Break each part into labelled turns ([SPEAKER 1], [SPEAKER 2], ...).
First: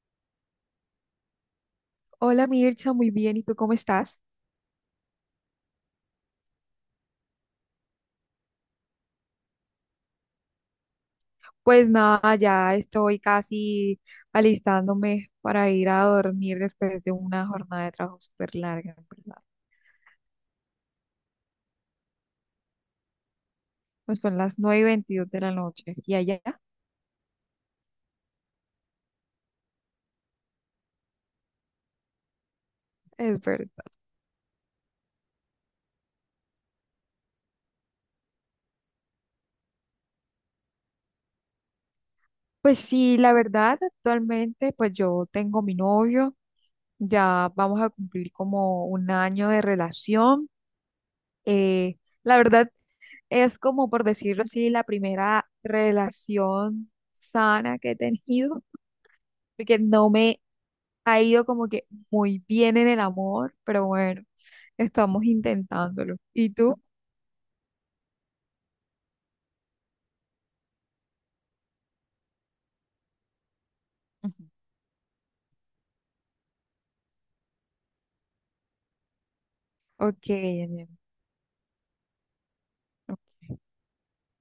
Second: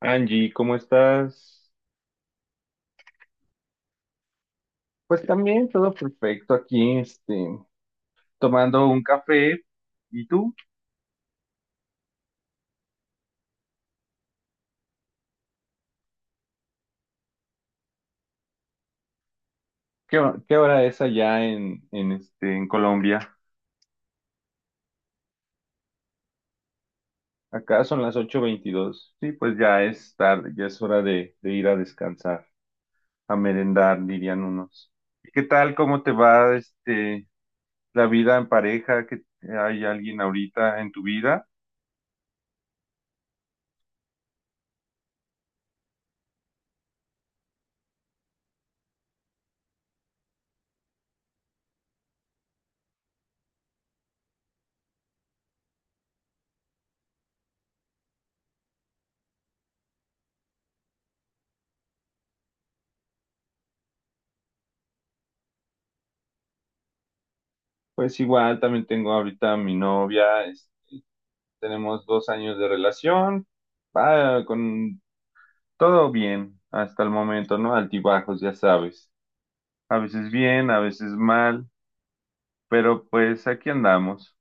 [SPEAKER 1] Angie, ¿cómo estás?
[SPEAKER 2] Hola Mircha, muy bien. ¿Y tú cómo estás?
[SPEAKER 1] Pues también todo perfecto aquí, tomando un café. ¿Y tú?
[SPEAKER 2] Pues nada, ya estoy casi alistándome para ir a dormir después de una jornada de trabajo súper larga, en verdad.
[SPEAKER 1] ¿ Qué hora es allá en Colombia?
[SPEAKER 2] Pues son las 9 y 22 de la noche y allá
[SPEAKER 1] Acá son las ocho veintidós. Sí, pues ya es tarde, ya es hora de ir a descansar, a
[SPEAKER 2] es verdad.
[SPEAKER 1] merendar, dirían unos. ¿Y qué tal? ¿Cómo te va, la vida en pareja? ¿Que hay alguien ahorita en tu vida?
[SPEAKER 2] Pues sí, la verdad, actualmente pues yo tengo mi novio, ya vamos a cumplir como un año de relación. Eh, la verdad es como por decirlo así, la primera relación sana que he tenido, porque no me ha ido como que muy bien en el amor, pero bueno, estamos intentándolo. ¿Y tú?
[SPEAKER 1] Pues igual, también tengo ahorita a mi novia. Tenemos dos años de relación,
[SPEAKER 2] Ujú.
[SPEAKER 1] va con todo bien hasta el momento, ¿no? Altibajos, ya sabes. A
[SPEAKER 2] Ok,
[SPEAKER 1] veces bien, a
[SPEAKER 2] Daniel,
[SPEAKER 1] veces mal, pero pues
[SPEAKER 2] ok.
[SPEAKER 1] aquí andamos.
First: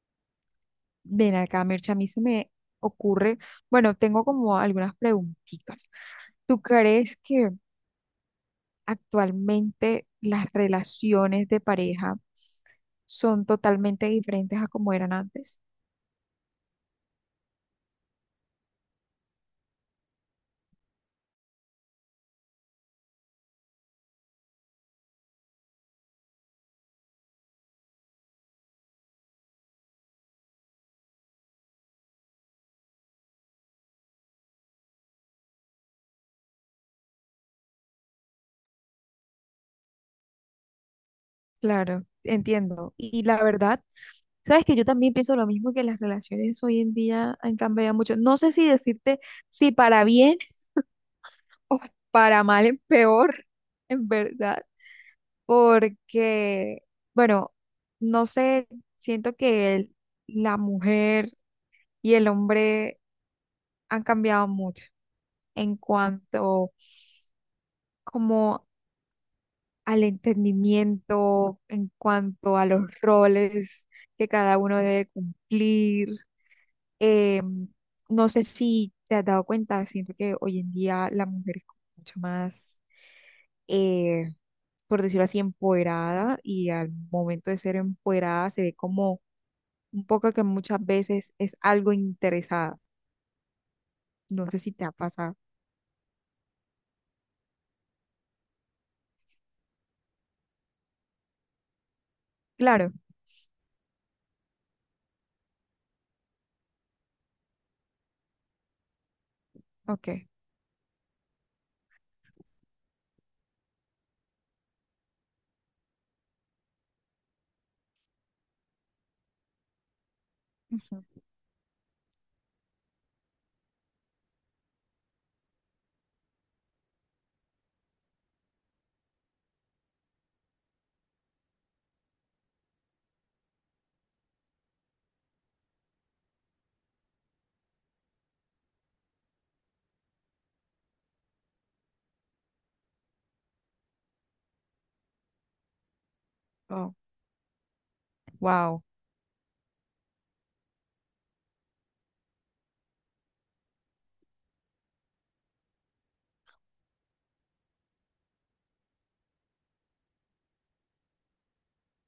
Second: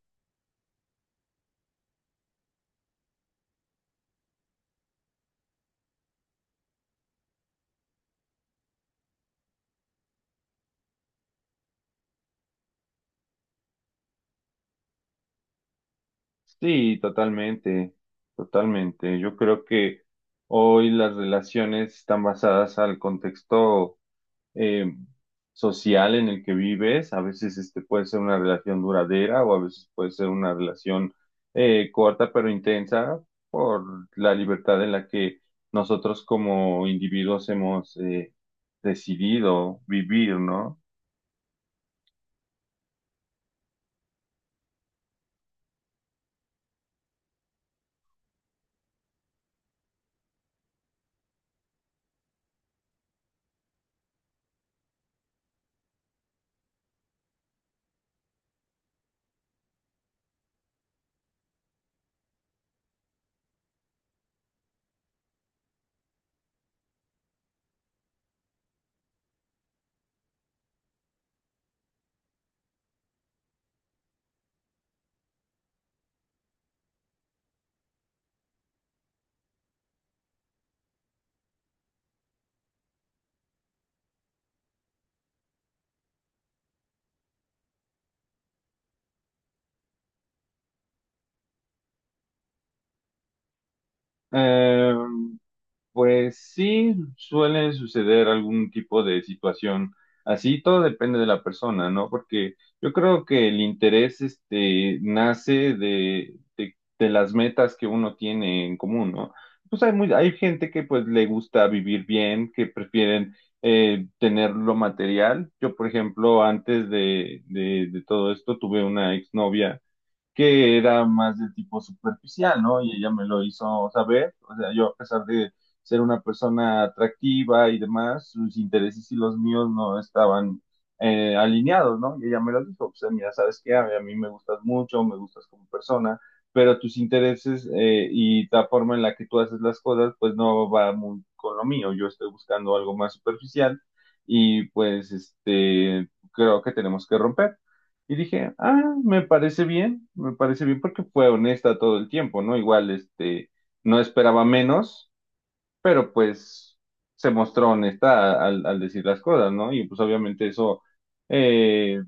[SPEAKER 2] Ven acá, Mircha, a mí se me ocurre, bueno, tengo como algunas preguntitas. ¿Tú crees que actualmente las relaciones de pareja son totalmente diferentes a como eran antes?
[SPEAKER 1] Sí, totalmente, totalmente. Yo creo que hoy las relaciones están basadas al contexto eh, social en el que vives. A veces este puede ser una relación duradera o a veces puede ser una relación corta pero intensa por la libertad en la que nosotros como individuos hemos decidido vivir, ¿no?
[SPEAKER 2] Claro, entiendo. Y la verdad, sabes que yo también pienso lo mismo, que las relaciones hoy en día han cambiado mucho. No sé si decirte si para bien o para mal es peor, en verdad, porque, bueno, no sé, siento que la mujer y el hombre han cambiado mucho en cuanto como al entendimiento, en cuanto a los roles que cada uno debe cumplir. Eh, no sé si te has dado cuenta, siento que hoy en día la mujer es como mucho más, eh, por decirlo así, empoderada, y al momento de ser empoderada se ve como un poco que muchas veces es algo interesada. No sé si te ha
[SPEAKER 1] Eh,
[SPEAKER 2] pasado.
[SPEAKER 1] Pues sí, suele suceder algún tipo de situación así, todo depende de la persona, ¿no? Porque yo
[SPEAKER 2] Claro,
[SPEAKER 1] creo que el interés este, nace de las metas que uno tiene en común, ¿no? Pues hay,
[SPEAKER 2] ok.
[SPEAKER 1] muy, hay gente que pues le gusta vivir bien, que prefieren tener lo material. Yo, por ejemplo, antes de todo esto tuve una exnovia que
[SPEAKER 2] Ujú.
[SPEAKER 1] era más de tipo superficial, ¿no? Y ella me lo hizo saber, o sea, yo a pesar de ser una persona atractiva y demás, sus intereses y los míos no estaban alineados, ¿no? Y ella me lo dijo, o sea, mira, sabes qué, a mí me gustas mucho, me gustas como persona, pero tus intereses y la forma en la que tú haces las cosas, pues no va muy con lo mío, yo estoy buscando algo más superficial y pues creo que
[SPEAKER 2] Oh,
[SPEAKER 1] tenemos que romper. Y dije,
[SPEAKER 2] wow.
[SPEAKER 1] ah, me parece bien porque fue honesta todo el tiempo, ¿no? Igual, no esperaba menos, pero pues se mostró honesta al decir las cosas, ¿no? Y pues obviamente eso, eh,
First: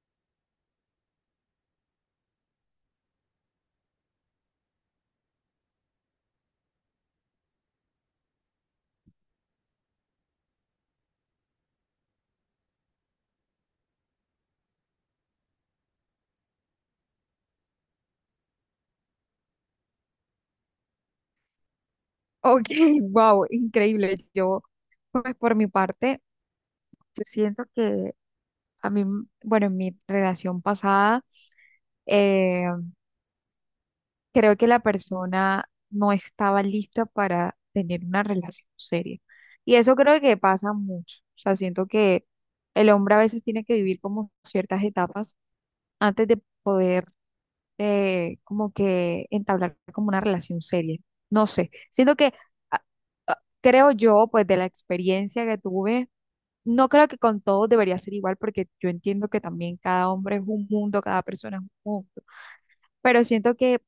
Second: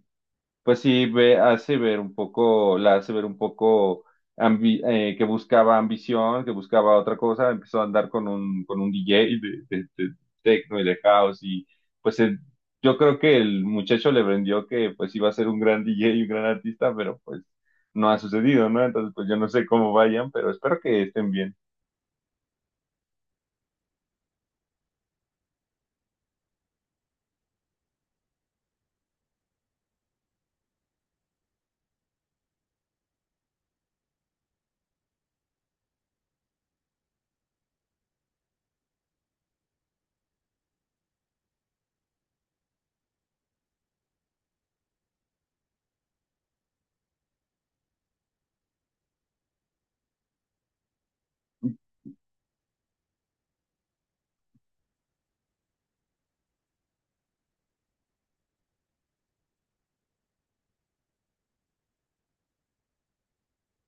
[SPEAKER 1] pues sí ve, hace ver un poco, la hace ver un poco que buscaba ambición, que buscaba otra cosa, empezó a andar con un DJ de techno y de house y pues yo creo que el muchacho le vendió que pues iba a ser un gran DJ y un gran artista, pero pues no ha sucedido, ¿no? Entonces pues yo no sé cómo vayan, pero espero que estén bien.
[SPEAKER 2] Ok, wow, increíble. Yo, pues por mi parte, yo siento que a mí, bueno, en mi relación pasada, em, creo que la persona no estaba lista para tener una relación seria. Y eso creo que pasa mucho. O sea, siento que el hombre a veces tiene que vivir como ciertas etapas antes de poder, como que entablar como una relación seria. No sé, siento que a- creo yo, pues de la experiencia que tuve, no creo que con todos debería ser igual, porque yo entiendo que también cada hombre es un mundo, cada persona es un mundo, pero siento que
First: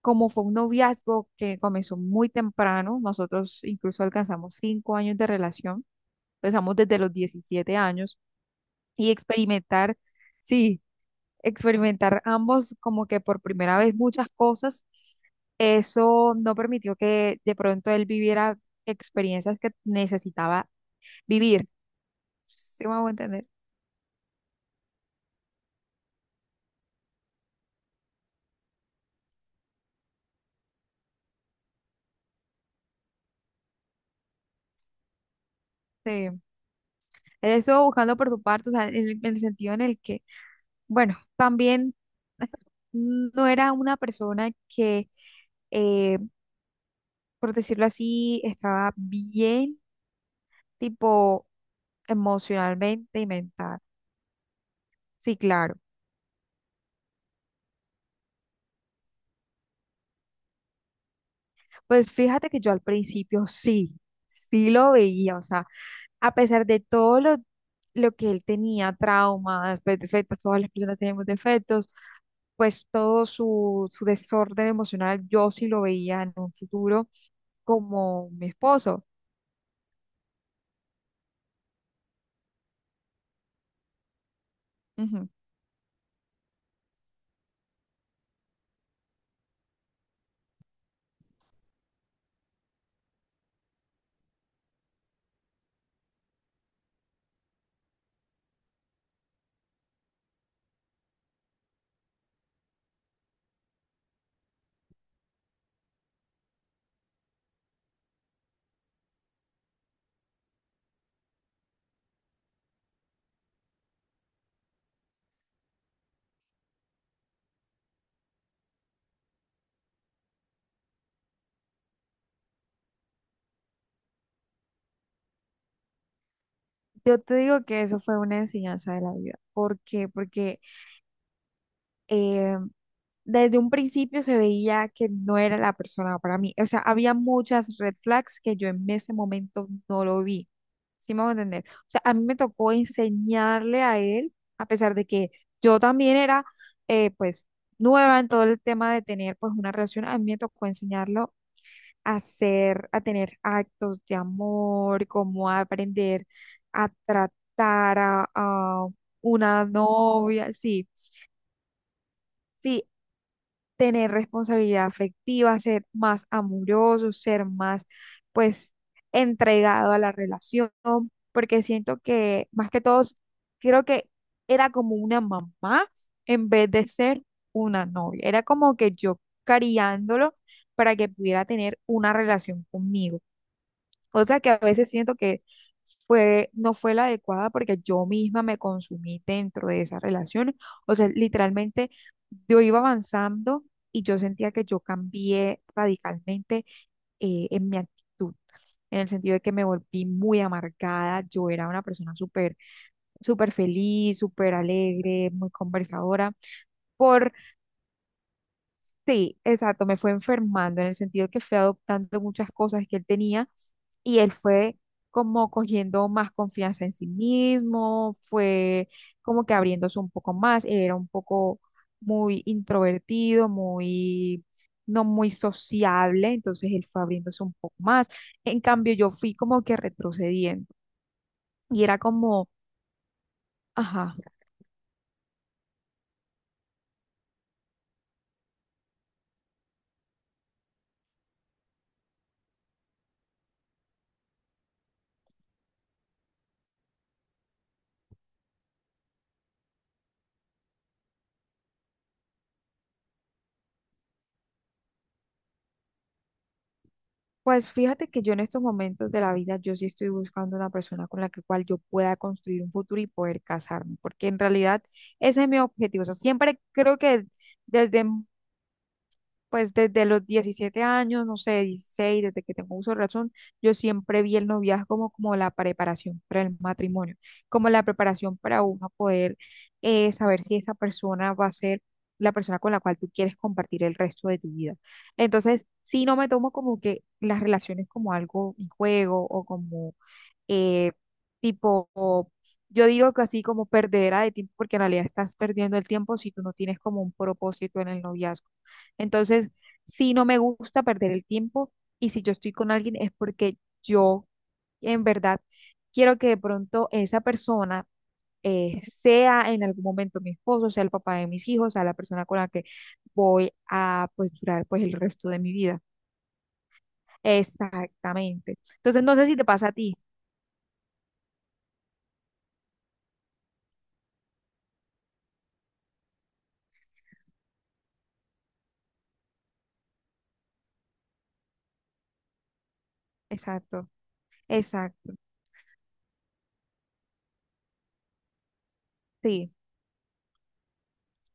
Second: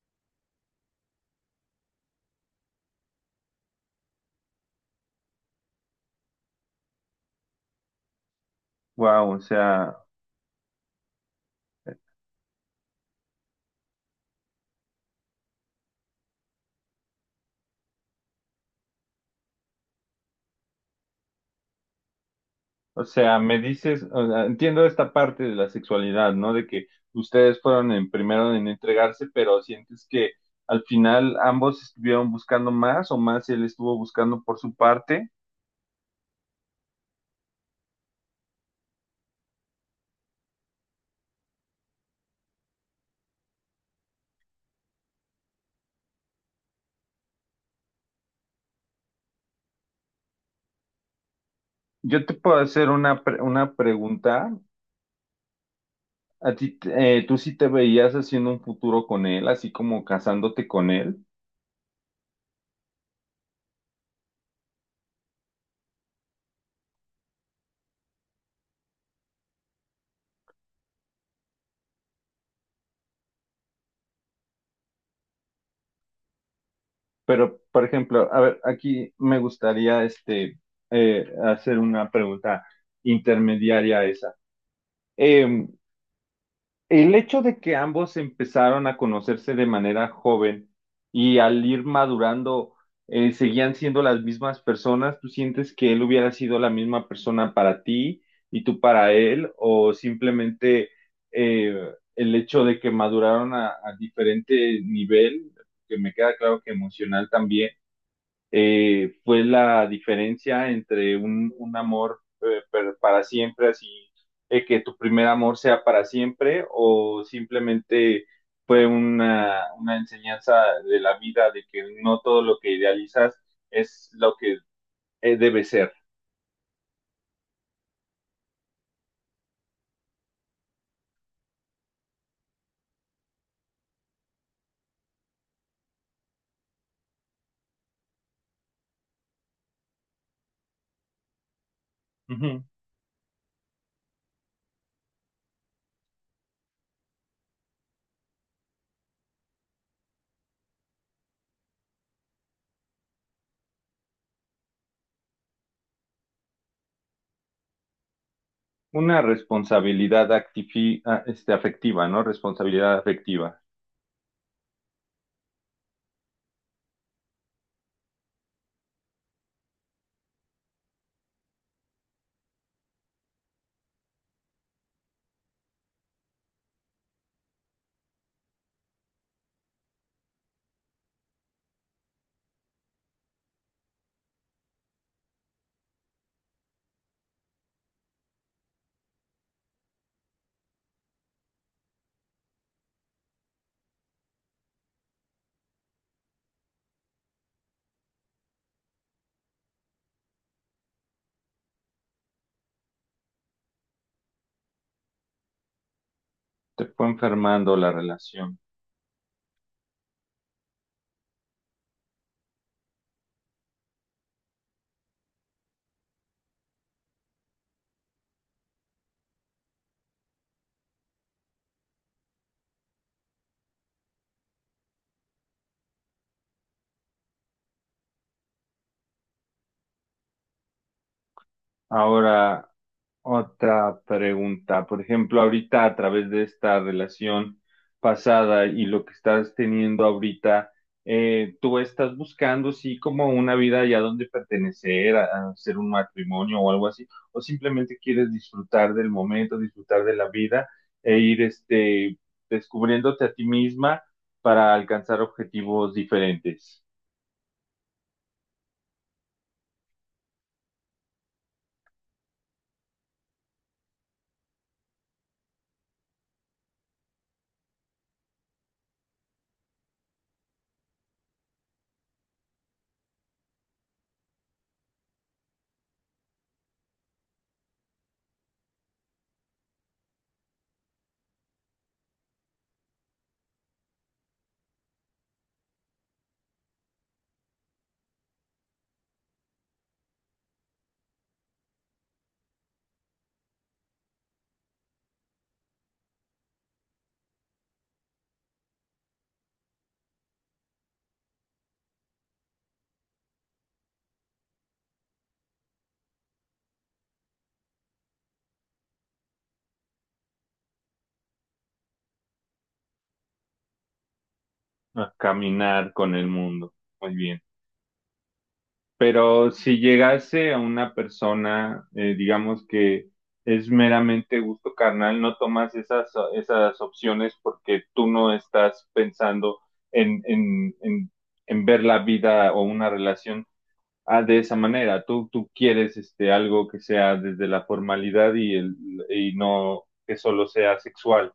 [SPEAKER 2] como fue un noviazgo que comenzó muy temprano, nosotros incluso alcanzamos 5 años de relación, empezamos desde los 17 años y
[SPEAKER 1] Wow, o
[SPEAKER 2] experimentar,
[SPEAKER 1] sea...
[SPEAKER 2] sí, experimentar ambos como que por primera vez muchas cosas, eso no permitió que de pronto él viviera experiencias que necesitaba vivir. ¿Sí me
[SPEAKER 1] O
[SPEAKER 2] hago
[SPEAKER 1] sea,
[SPEAKER 2] entender?
[SPEAKER 1] me dices, o sea, entiendo esta parte de la sexualidad, ¿no? De que ustedes fueron en primero en entregarse, pero sientes que al final ambos estuvieron buscando más o más él estuvo buscando por su parte.
[SPEAKER 2] Sí. Él estuvo buscando por su parte, o sea, en el, sentido en el que, bueno, también no era una persona que, eh, por decirlo así, estaba bien, tipo
[SPEAKER 1] Yo te puedo hacer
[SPEAKER 2] emocionalmente
[SPEAKER 1] una,
[SPEAKER 2] y
[SPEAKER 1] una
[SPEAKER 2] mental.
[SPEAKER 1] pregunta.
[SPEAKER 2] Sí, claro.
[SPEAKER 1] A ti, tú sí te veías haciendo un futuro con él, así como casándote con él.
[SPEAKER 2] Pues fíjate que yo al principio sí, sí lo veía, o sea, a pesar de todo lo que él tenía, traumas, pues, defectos, todas las personas tenemos defectos, pues todo su desorden emocional, yo sí lo veía en un futuro
[SPEAKER 1] Pero, por
[SPEAKER 2] como
[SPEAKER 1] ejemplo, a
[SPEAKER 2] mi
[SPEAKER 1] ver,
[SPEAKER 2] esposo.
[SPEAKER 1] aquí me gustaría hacer una pregunta intermediaria a esa.
[SPEAKER 2] Ujú.
[SPEAKER 1] Em, El hecho de que ambos empezaron a conocerse de manera joven y al ir madurando seguían siendo las mismas personas, ¿tú sientes que él hubiera sido la misma persona para ti y tú para él? ¿O simplemente eh, el hecho de que maduraron a diferente nivel, que me queda claro que emocional también? Fue la diferencia entre un amor para siempre, así que tu primer amor sea para siempre, o simplemente fue una enseñanza de la vida de que no todo lo que idealizas es lo que debe ser.
[SPEAKER 2] Yo te digo que eso fue una enseñanza de la vida. ¿Por qué? Porque, eh, desde un principio se veía que no era la persona para mí. O sea, había muchas red flags que yo en ese momento no lo vi. ¿Sí me voy a entender? O sea, a mí me
[SPEAKER 1] Ujú.
[SPEAKER 2] tocó enseñarle a él, a pesar de que yo también era, pues, nueva en todo el tema de tener, pues, una relación, a mí me tocó enseñarlo hacer, a tener actos de amor, cómo aprender a tratar a
[SPEAKER 1] Una
[SPEAKER 2] una
[SPEAKER 1] responsabilidad
[SPEAKER 2] novia, sí,
[SPEAKER 1] afectiva, ¿no?
[SPEAKER 2] sí,
[SPEAKER 1] Responsabilidad afectiva.
[SPEAKER 2] tener responsabilidad afectiva, ser más amoroso, ser más, pues, entregado a la relación, porque siento que más que todos, creo que era como una mamá en vez de ser una novia, era como que yo cariándolo para que pudiera tener una relación conmigo. O sea que a veces siento que fue, no fue la adecuada, porque yo misma me consumí dentro de esa relación. O sea, literalmente yo iba avanzando y yo sentía que yo cambié radicalmente en mi actitud, en el sentido de que me volví muy amargada. Yo era una persona súper, súper feliz, súper alegre, muy conversadora.
[SPEAKER 1] Te fue
[SPEAKER 2] Por,
[SPEAKER 1] enfermando la relación.
[SPEAKER 2] sí, exacto, me fue enfermando en el sentido que fui adoptando muchas cosas que él tenía, y él fue como cogiendo más confianza en sí mismo, fue como que abriéndose un poco más. Él era un poco muy introvertido, muy, no muy sociable, entonces él fue abriéndose un poco más. En cambio, yo fui como que retrocediendo y era como,
[SPEAKER 1] Ahora, otra
[SPEAKER 2] ajá.
[SPEAKER 1] pregunta, por ejemplo, ahorita a través de esta relación pasada y lo que estás teniendo ahorita, tú estás buscando sí como una vida ya donde pertenecer, a hacer un matrimonio o algo así, o simplemente quieres disfrutar del momento, disfrutar de la vida e ir descubriéndote a ti misma para alcanzar objetivos diferentes,
[SPEAKER 2] Pues fíjate que yo en estos momentos de la vida, yo sí estoy buscando una persona con la que cual yo pueda construir un futuro y poder casarme, porque en realidad ese es mi objetivo. O sea, siempre creo que desde desde los 17 años, no sé, 16, desde que tengo uso de razón, yo siempre vi el noviazgo como, la preparación para el matrimonio, como la preparación para uno poder saber si esa persona va a ser la persona con la cual tú quieres compartir el resto de tu vida. Entonces, sí, no me tomo como que las relaciones como algo, un juego o como eh, tipo, yo digo que así como perdedera de tiempo, porque en realidad estás perdiendo el tiempo si tú no tienes como un propósito en el noviazgo. Entonces, si no me gusta perder el tiempo, y si yo estoy con alguien es porque yo en verdad quiero que de pronto esa persona sea en algún momento mi esposo, sea el papá de mis hijos, sea la persona con la que voy a pues durar pues el
[SPEAKER 1] a
[SPEAKER 2] resto de mi vida.
[SPEAKER 1] caminar con el mundo. Muy bien.
[SPEAKER 2] Exactamente. Entonces no sé si te
[SPEAKER 1] Pero
[SPEAKER 2] pasa a
[SPEAKER 1] si
[SPEAKER 2] ti.
[SPEAKER 1] llegase a una persona, digamos que es meramente gusto carnal, no tomas esas, esas opciones porque tú no estás pensando en, en, en, en ver la vida o una relación
[SPEAKER 2] Exacto,
[SPEAKER 1] de esa manera.
[SPEAKER 2] exacto.
[SPEAKER 1] Tú quieres algo que sea desde la formalidad y, el, y
[SPEAKER 2] Sí,
[SPEAKER 1] no que solo sea sexual.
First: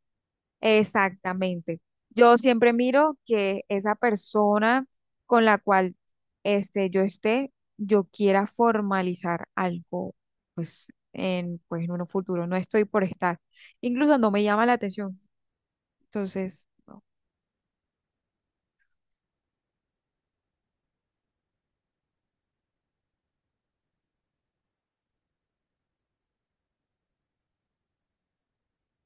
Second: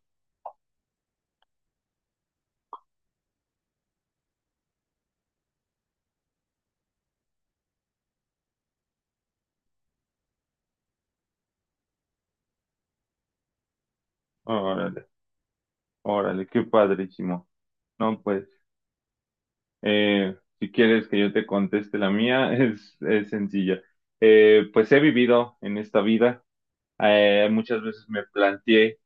[SPEAKER 2] exactamente. Yo siempre miro que esa persona con la cual, yo esté, yo quiera formalizar algo, pues en, un futuro. No estoy por estar. Incluso no me llama la
[SPEAKER 1] Órale,
[SPEAKER 2] atención.
[SPEAKER 1] órale, qué
[SPEAKER 2] Entonces, no.
[SPEAKER 1] padrísimo. No, pues. Si quieres que yo te conteste la mía, es sencilla. Pues he vivido en esta vida. Muchas veces me planteé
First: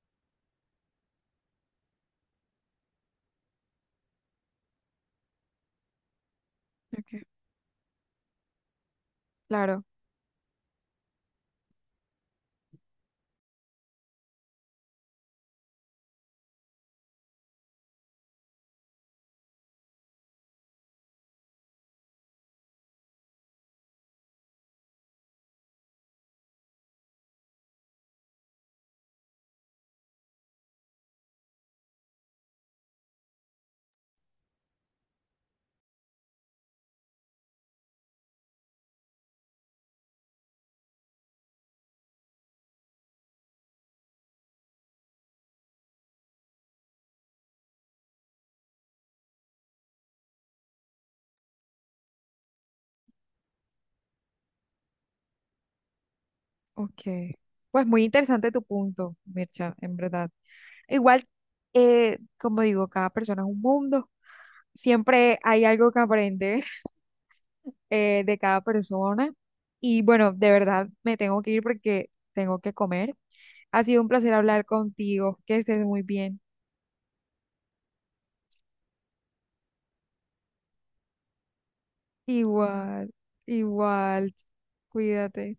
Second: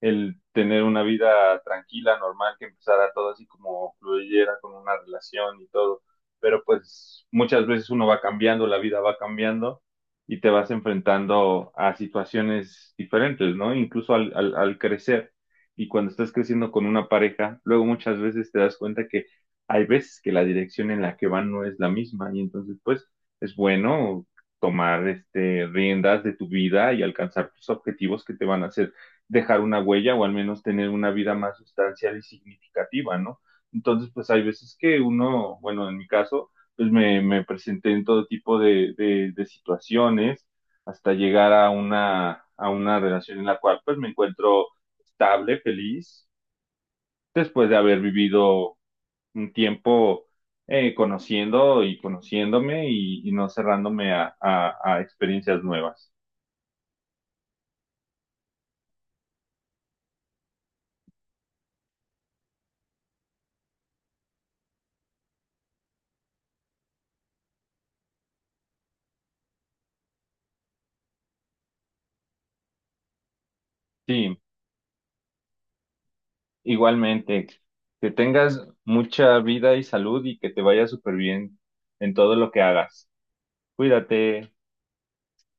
[SPEAKER 1] el tener una vida tranquila, normal, que empezara todo así como fluyera con una relación y todo. Pero
[SPEAKER 2] Ok.
[SPEAKER 1] pues muchas veces uno va cambiando, la vida va cambiando
[SPEAKER 2] Claro.
[SPEAKER 1] y te vas enfrentando a situaciones diferentes, ¿no? Incluso al crecer. Y cuando estás creciendo con una pareja, luego muchas veces te das cuenta que hay veces que la dirección en la que van no es la misma y entonces pues es bueno tomar riendas de tu vida y alcanzar tus objetivos que te van a hacer dejar una huella o al menos tener una vida más sustancial y significativa, ¿no? Entonces, pues hay veces que uno, bueno, en mi caso, pues me presenté en todo tipo de situaciones hasta llegar a una relación en la cual pues me encuentro estable, feliz, después de haber vivido un tiempo conociendo y conociéndome y no cerrándome a experiencias nuevas.
[SPEAKER 2] Ok. Pues muy interesante tu punto, Mircha, en verdad. Igual, como digo, cada persona es un mundo. Siempre hay algo que aprender de cada persona. Y bueno, de verdad me tengo que ir porque tengo que comer. Ha sido un placer
[SPEAKER 1] Sí,
[SPEAKER 2] hablar contigo. Que estés muy bien.
[SPEAKER 1] igualmente, que tengas mucha vida y salud y que te vaya súper bien en todo lo que hagas.
[SPEAKER 2] Igual, igual.
[SPEAKER 1] Cuídate.
[SPEAKER 2] Cuídate.